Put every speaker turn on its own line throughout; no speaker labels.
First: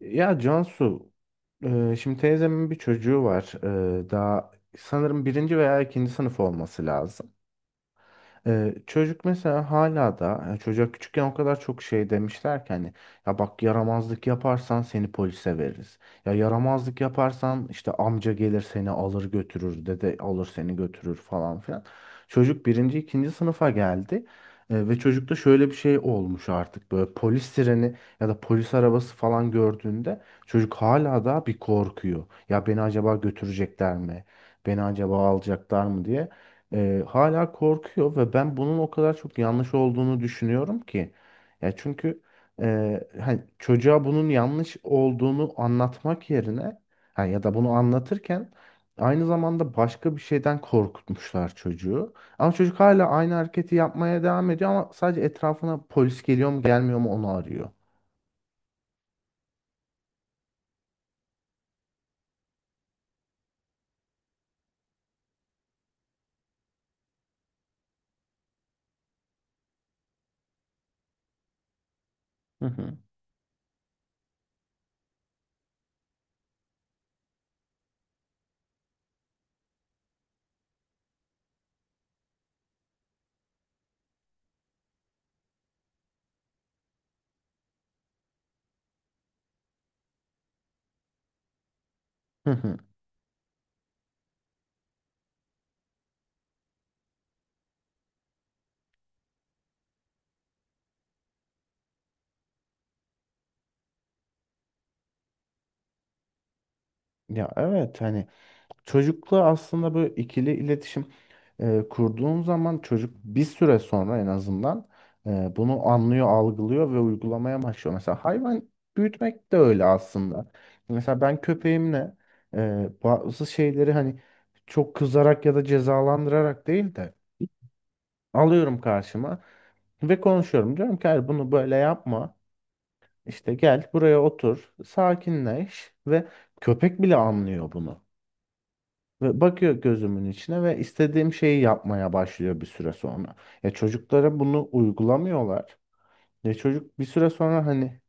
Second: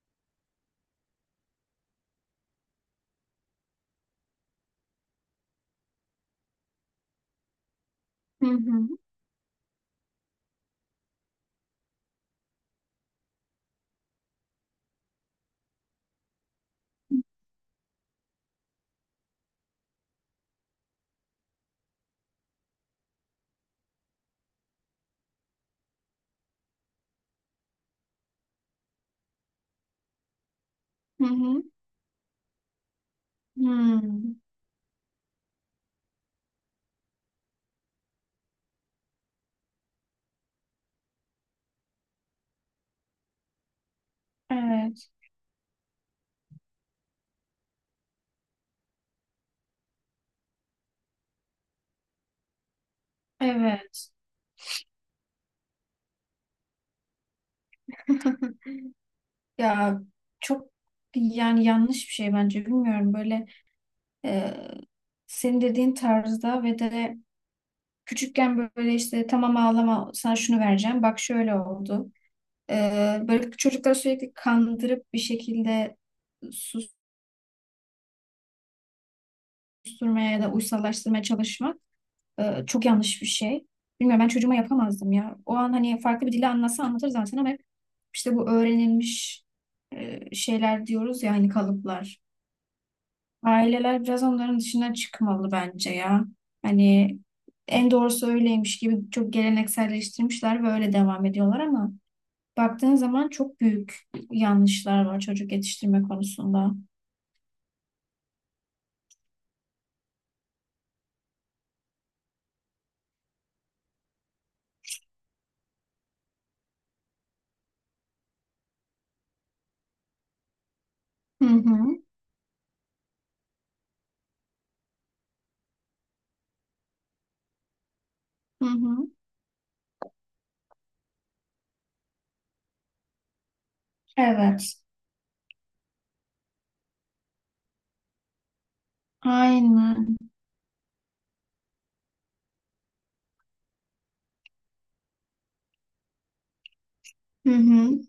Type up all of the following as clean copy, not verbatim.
Ya Cansu, şimdi teyzemin bir çocuğu var. Daha sanırım birinci veya ikinci sınıf olması lazım.
Hı hı.
Çocuk mesela hala da yani çocuğa küçükken o kadar çok şey demişler ki hani ya bak yaramazlık yaparsan seni polise veririz. Ya yaramazlık yaparsan işte amca gelir seni alır götürür, dede alır seni götürür falan filan. Çocuk birinci ikinci sınıfa geldi. Ve çocukta şöyle bir şey olmuş, artık böyle polis sireni ya da polis arabası falan gördüğünde çocuk hala
Hı
da bir
hı.
korkuyor. Ya beni acaba götürecekler mi?
Hmm.
Beni acaba alacaklar mı diye hala korkuyor ve ben bunun o kadar çok yanlış olduğunu düşünüyorum ki. Ya çünkü hani çocuğa bunun yanlış
Evet.
olduğunu anlatmak yerine ha, ya da bunu anlatırken aynı zamanda başka bir şeyden korkutmuşlar çocuğu. Ama çocuk hala aynı hareketi
Evet.
yapmaya devam ediyor, ama sadece etrafına polis geliyor mu gelmiyor mu onu arıyor.
Ya çok yani yanlış bir şey bence bilmiyorum böyle e, senin dediğin tarzda ve de küçükken böyle işte tamam ağlama sana şunu vereceğim bak şöyle oldu.
Hı
E,
hı.
Böyle çocukları sürekli kandırıp bir şekilde susturmaya ya da uysallaştırmaya çalışmak çok yanlış bir şey. Bilmiyorum ben çocuğuma yapamazdım ya. O an hani farklı bir dille anlatsa anlatır zaten ama hep işte bu öğrenilmiş şeyler diyoruz ya hani kalıplar.
Hı hı.
Aileler biraz onların dışına çıkmalı bence ya. Hani en doğrusu öyleymiş gibi çok gelenekselleştirmişler ve öyle devam ediyorlar ama baktığın zaman çok büyük yanlışlar var çocuk yetiştirme konusunda.
Ya evet, hani çocukla aslında böyle ikili iletişim kurduğun zaman çocuk bir süre sonra en azından bunu anlıyor, algılıyor ve uygulamaya başlıyor. Mesela hayvan büyütmek de öyle aslında. Mesela ben
Hı hı,
köpeğimle bazı şeyleri hani çok kızarak ya da cezalandırarak değil de
hı
alıyorum
hı.
karşıma ve konuşuyorum. Diyorum ki hayır, bunu böyle yapma. İşte gel buraya otur,
Evet.
sakinleş ve köpek bile anlıyor bunu. Ve bakıyor
Aynen.
gözümün içine ve istediğim şeyi yapmaya başlıyor bir süre sonra. Ya çocuklara bunu uygulamıyorlar. Ya çocuk bir süre
Hı
sonra
hı,
hani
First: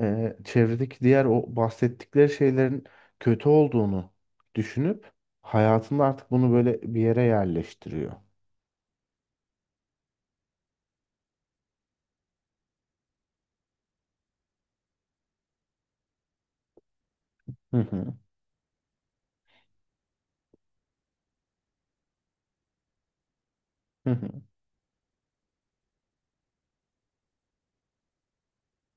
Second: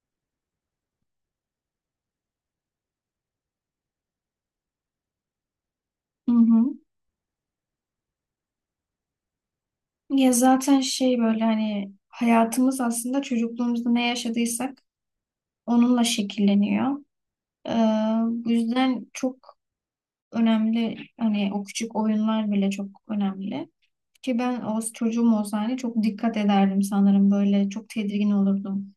çevredeki diğer o bahsettikleri şeylerin kötü olduğunu düşünüp hayatında artık
hı
bunu
hı.
böyle bir yere yerleştiriyor.
Ya zaten şey böyle hani hayatımız aslında çocukluğumuzda ne yaşadıysak onunla şekilleniyor. Ee,
Hı hı.
Bu yüzden çok önemli hani o küçük oyunlar bile çok önemli.
Hı hı.
Ki ben o çocuğum olsa hani çok dikkat ederdim sanırım böyle çok tedirgin olurdum.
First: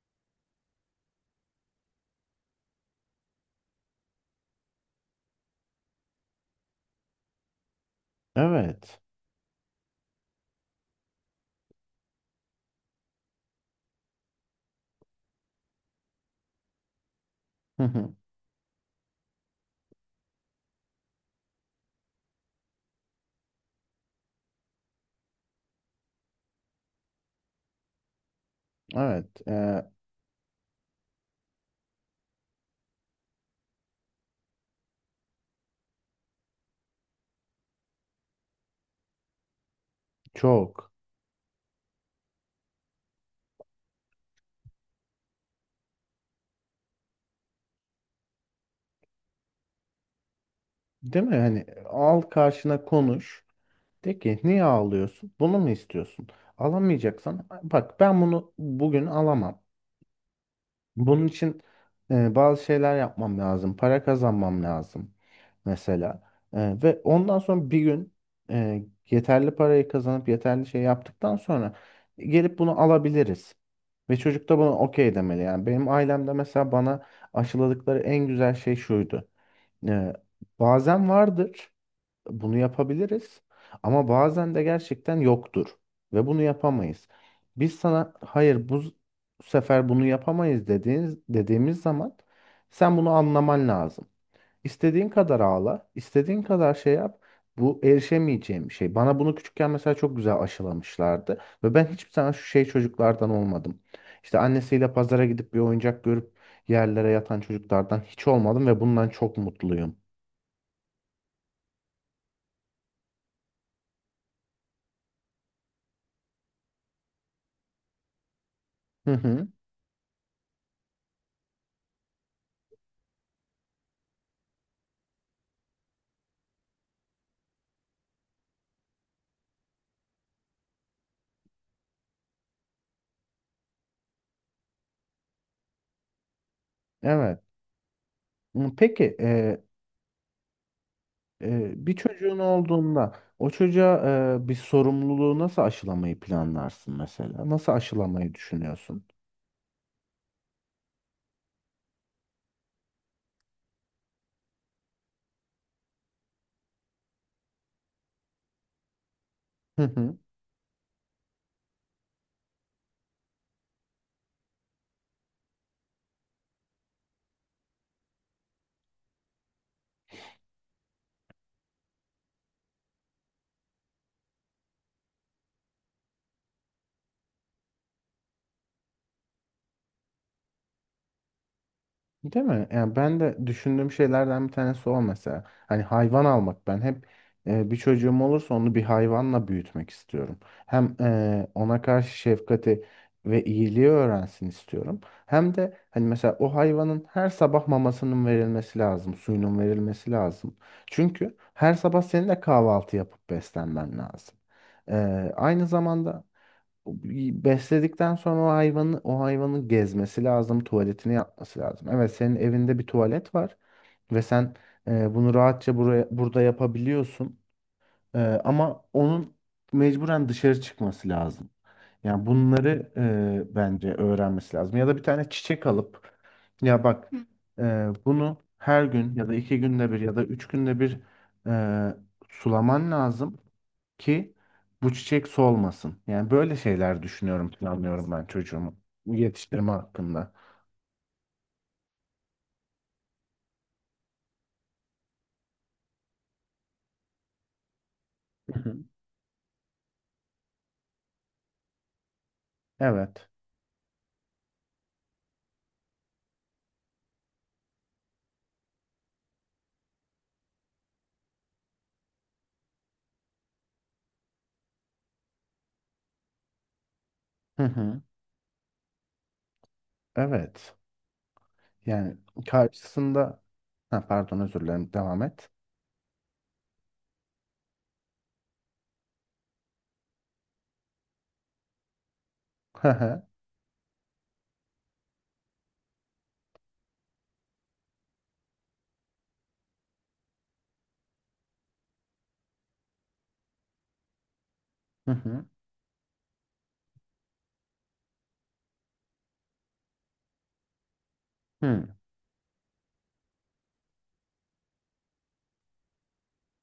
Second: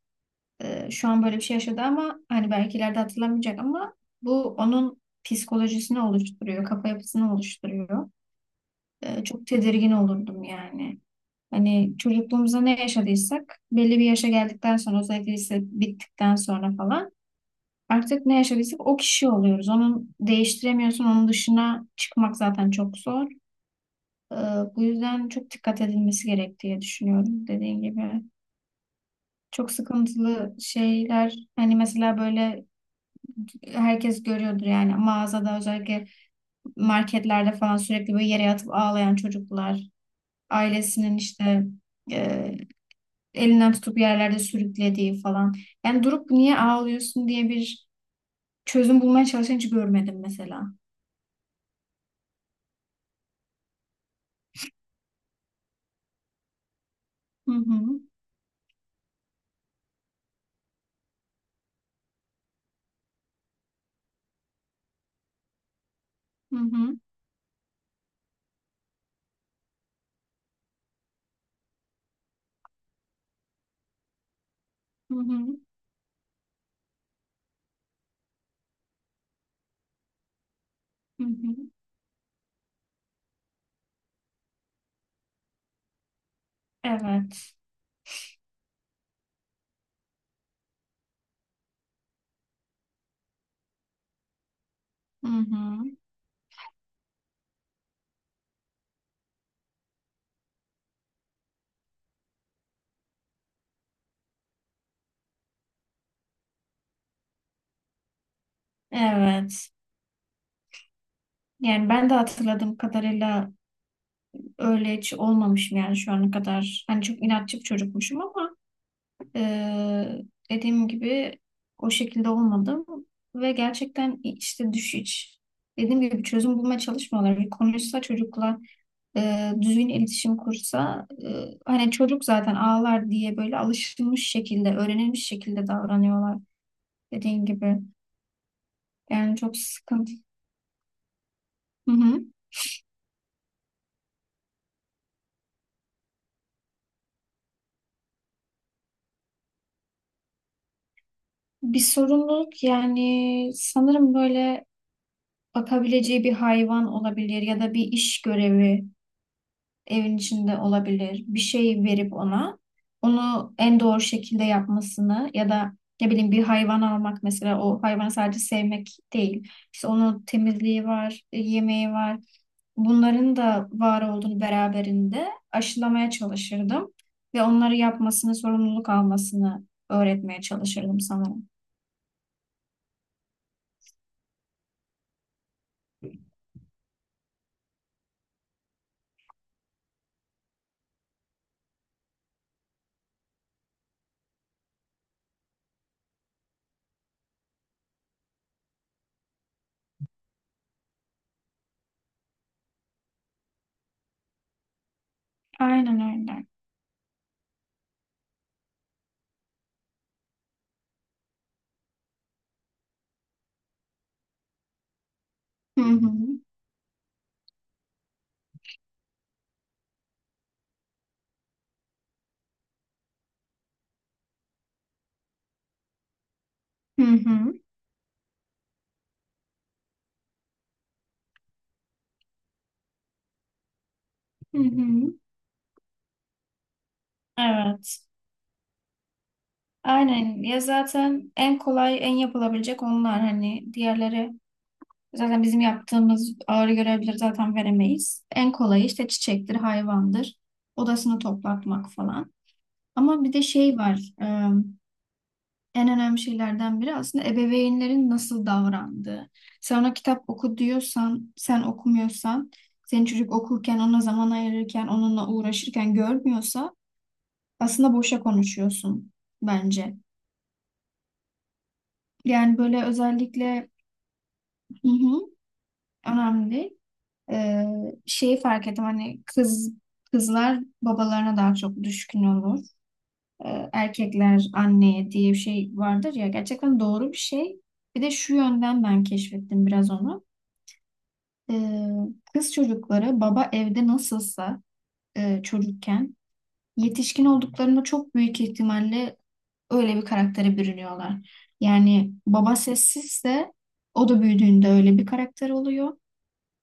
Şu an böyle bir şey yaşadı ama hani belki ileride hatırlamayacak ama bu onun psikolojisini oluşturuyor, kafa yapısını oluşturuyor.
Evet.
Çok tedirgin olurdum yani. Hani çocukluğumuzda ne yaşadıysak belli bir yaşa geldikten sonra özellikle lise bittikten sonra falan
Hı hı.
artık ne yaşadıysak o kişi oluyoruz. Onu değiştiremiyorsun. Onun dışına çıkmak zaten çok zor. Ee, Bu yüzden çok dikkat edilmesi gerek diye düşünüyorum dediğin gibi.
Evet.
Çok sıkıntılı şeyler hani mesela böyle herkes görüyordur yani mağazada özellikle marketlerde falan sürekli böyle yere yatıp ağlayan çocuklar
Çok.
ailesinin işte e, elinden tutup yerlerde sürüklediği falan. Yani durup niye ağlıyorsun diye bir çözüm bulmaya çalışan hiç görmedim mesela.
Değil mi? Hani al karşına konuş. De ki niye ağlıyorsun? Bunu mu istiyorsun? Alamayacaksan
Hı
bak,
hı,
ben bunu bugün alamam. Bunun için bazı şeyler yapmam lazım. Para kazanmam lazım mesela.
hı hı,
Ve ondan sonra bir gün yeterli parayı kazanıp yeterli şey yaptıktan sonra gelip bunu alabiliriz. Ve çocuk da buna okey
hı
demeli.
hı,
Yani benim ailemde mesela bana aşıladıkları en güzel şey şuydu. E, Bazen
hı hı.
vardır. Bunu yapabiliriz, ama bazen de gerçekten yoktur ve bunu yapamayız.
Evet.
Biz sana hayır, bu sefer bunu yapamayız dediğimiz zaman sen bunu anlaman lazım. İstediğin
Hı
kadar
hı.
ağla, istediğin kadar şey yap. Bu erişemeyeceğim bir şey. Bana bunu küçükken mesela çok güzel aşılamışlardı ve ben hiçbir zaman şu şey çocuklardan olmadım. İşte annesiyle pazara gidip bir oyuncak görüp yerlere yatan çocuklardan hiç olmadım ve bundan çok
Evet.
mutluyum.
Yani ben de hatırladığım kadarıyla öyle hiç olmamışım yani şu ana kadar. Hani çok inatçı bir çocukmuşum ama
Hı hı.
eee, dediğim gibi o şekilde olmadım. Ve gerçekten işte düş hiç dediğim gibi bir çözüm bulmaya çalışmıyorlar. Bir konuşsa çocukla düzgün iletişim kursa hani çocuk zaten ağlar diye böyle alışılmış şekilde, öğrenilmiş şekilde davranıyorlar
Evet.
dediğin gibi.
Hı, peki
Yani çok sıkıntı. Hı
bir
hı.
çocuğun olduğunda o çocuğa bir sorumluluğu nasıl aşılamayı planlarsın mesela? Nasıl aşılamayı düşünüyorsun?
Bir sorumluluk yani sanırım böyle bakabileceği bir hayvan olabilir ya da bir iş görevi
Hı
evin
hı.
içinde olabilir. Bir şey verip ona onu en doğru şekilde yapmasını ya da ne bileyim bir hayvan almak mesela o hayvanı sadece sevmek değil. İşte onun temizliği var, yemeği var. Bunların da var olduğunu beraberinde aşılamaya çalışırdım ve onları yapmasını, sorumluluk almasını öğretmeye çalışırdım sanırım.
Değil mi? Yani ben de düşündüğüm şeylerden bir tanesi o mesela. Hani hayvan almak, ben hep bir çocuğum olursa onu bir hayvanla büyütmek istiyorum. Hem ona karşı şefkati ve iyiliği öğrensin istiyorum. Hem de hani mesela o hayvanın her sabah mamasının verilmesi lazım, suyunun verilmesi lazım. Çünkü her sabah senin de kahvaltı yapıp beslenmen lazım. E, Aynı
Aynen
zamanda
öyle.
besledikten sonra o hayvanı o hayvanın gezmesi lazım, tuvaletini yapması lazım. Evet, senin evinde bir tuvalet var ve sen bunu rahatça
Hı
buraya
hı.
burada yapabiliyorsun. Ama onun mecburen dışarı çıkması lazım. Yani bunları bence öğrenmesi lazım. Ya da bir tane çiçek alıp ya
Hı
bak,
hı.
hı. Bunu her gün ya da iki günde bir ya da üç günde bir e, sulaman lazım ki
Hı
bu
hı.
çiçek solmasın. Yani böyle şeyler düşünüyorum,
Evet.
planlıyorum ben çocuğumu yetiştirme hakkında.
Aynen. Ya zaten en kolay, en yapılabilecek onlar. Hani diğerleri zaten bizim yaptığımız ağır görevleri zaten veremeyiz. En
Hı hı.
kolayı işte çiçektir, hayvandır, odasını toplatmak falan. Ama
Evet.
bir de şey var. En önemli şeylerden biri aslında ebeveynlerin nasıl davrandığı. Sen ona kitap oku diyorsan, sen okumuyorsan, senin çocuk okurken, ona zaman ayırırken, onunla uğraşırken görmüyorsa
Hı
aslında
hı.
boşa konuşuyorsun bence.
Evet. Yani
Yani böyle
karşısında
özellikle
ha, pardon, özür
hı
dilerim,
hı,
devam et.
önemli. Ee, Şeyi fark ettim hani kız kızlar babalarına daha çok düşkün olur.
Hı hı.
Erkekler anneye diye bir şey vardır ya gerçekten doğru bir şey. Bir de şu yönden ben keşfettim biraz onu. Ee, Kız çocukları baba evde nasılsa
Hı hı.
çocukken yetişkin olduklarında çok büyük ihtimalle öyle bir karaktere bürünüyorlar.
Hı
Yani baba sessizse o da büyüdüğünde öyle bir karakter oluyor.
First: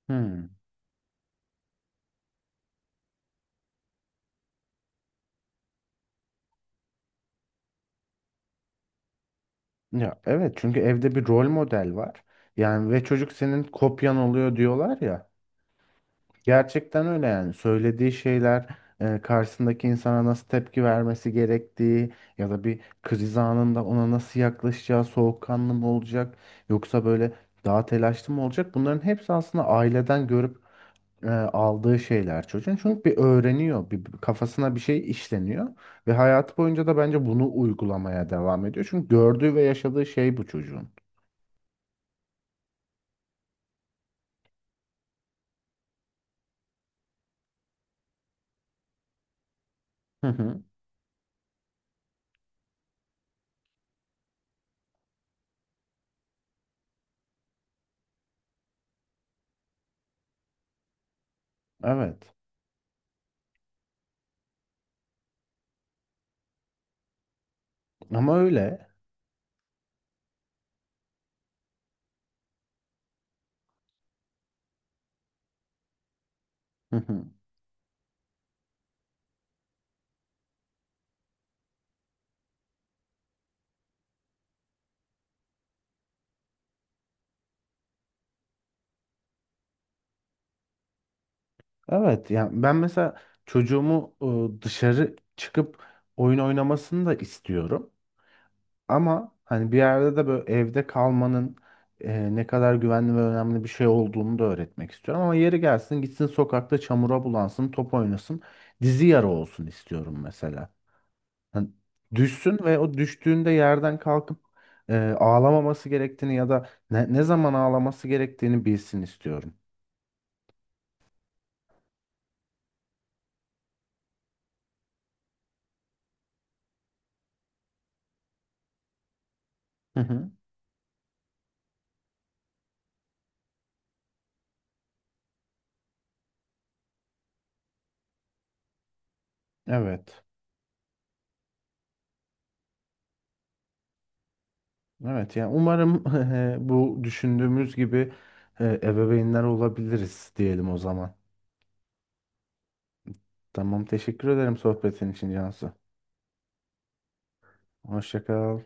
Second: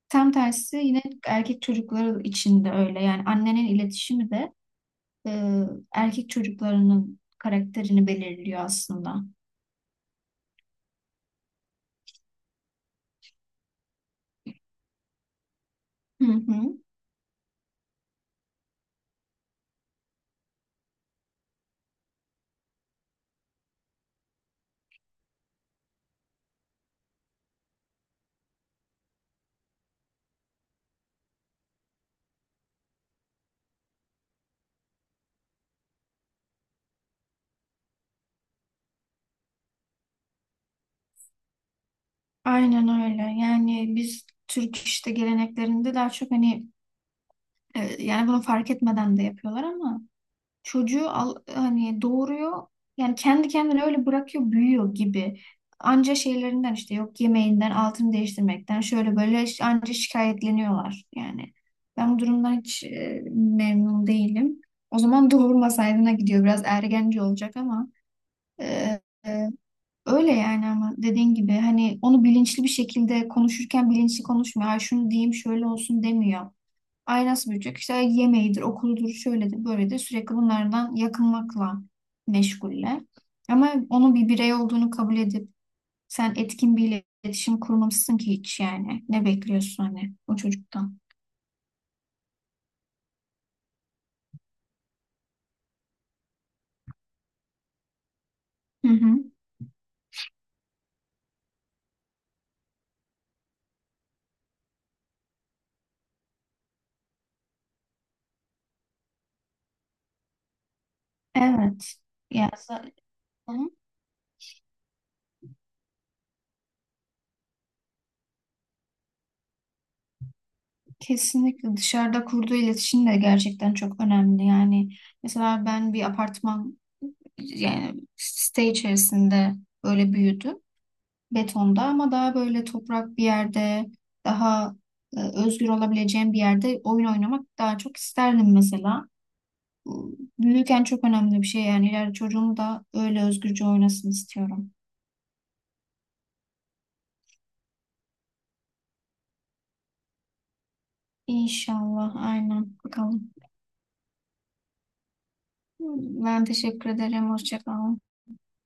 Tam
hı.
tersi yine erkek çocukları için de öyle. Yani annenin iletişimi de e, erkek çocuklarının karakterini belirliyor aslında.
Ya evet, çünkü evde bir rol model var. Yani ve çocuk senin kopyan oluyor diyorlar ya.
Hı hı.
Gerçekten öyle. Yani söylediği şeyler, karşısındaki insana nasıl tepki vermesi gerektiği ya da bir kriz anında ona nasıl yaklaşacağı, soğukkanlı mı olacak yoksa böyle daha telaşlı mı olacak, bunların hepsi aslında aileden görüp aldığı şeyler çocuğun. Çünkü bir öğreniyor, bir kafasına bir şey işleniyor ve hayatı boyunca da bence bunu uygulamaya devam ediyor, çünkü gördüğü ve yaşadığı şey bu çocuğun.
Aynen öyle. Yani biz Türk işte geleneklerinde daha çok hani evet, yani bunu fark etmeden de yapıyorlar ama
Hı hı.
çocuğu al, hani doğuruyor yani kendi kendine öyle bırakıyor büyüyor gibi. Anca şeylerinden işte yok yemeğinden altını değiştirmekten şöyle böyle anca şikayetleniyorlar yani. Ben bu
Evet
durumdan hiç memnun değilim. O zaman doğurmasaydına gidiyor biraz ergenci olacak ama
ama öyle.
e, e, öyle yani ama dediğin gibi hani onu bilinçli bir şekilde konuşurken bilinçli konuşmuyor. Ay şunu diyeyim şöyle olsun demiyor. Ay nasıl büyüyecek? İşte yemeğidir, okuludur, şöyledir, böyledir. Sürekli bunlardan yakınmakla meşguller. Ama onun bir birey olduğunu kabul edip sen etkin bir iletişim kurmamışsın ki hiç yani. Ne bekliyorsun hani o çocuktan?
Evet, yani ben mesela çocuğumu dışarı çıkıp oyun oynamasını da istiyorum.
Hı hı.
Ama hani bir yerde de böyle evde kalmanın ne kadar güvenli ve önemli bir şey olduğunu da öğretmek istiyorum. Ama yeri gelsin gitsin sokakta çamura bulansın, top oynasın, dizi yara olsun istiyorum mesela. Hani
Evet. Ya,
düşsün ve o düştüğünde
hı,
yerden kalkıp ağlamaması gerektiğini ya da ne zaman ağlaması gerektiğini bilsin istiyorum.
kesinlikle dışarıda kurduğu iletişim de gerçekten çok önemli. Yani mesela ben bir apartman yani site içerisinde
Hı
böyle
hı.
büyüdüm. Betonda ama daha böyle toprak bir yerde daha e, özgür olabileceğim bir yerde oyun oynamak daha çok isterdim mesela. Bu
Evet.
büyürken çok önemli bir şey yani ileride çocuğum da öyle özgürce oynasın istiyorum.
Evet, yani umarım bu düşündüğümüz gibi ebeveynler olabiliriz diyelim o zaman.
İnşallah aynen bakalım.
Tamam, teşekkür ederim sohbetin için Cansu.
Ben teşekkür ederim. Hoşça kalın.
Hoşça kal.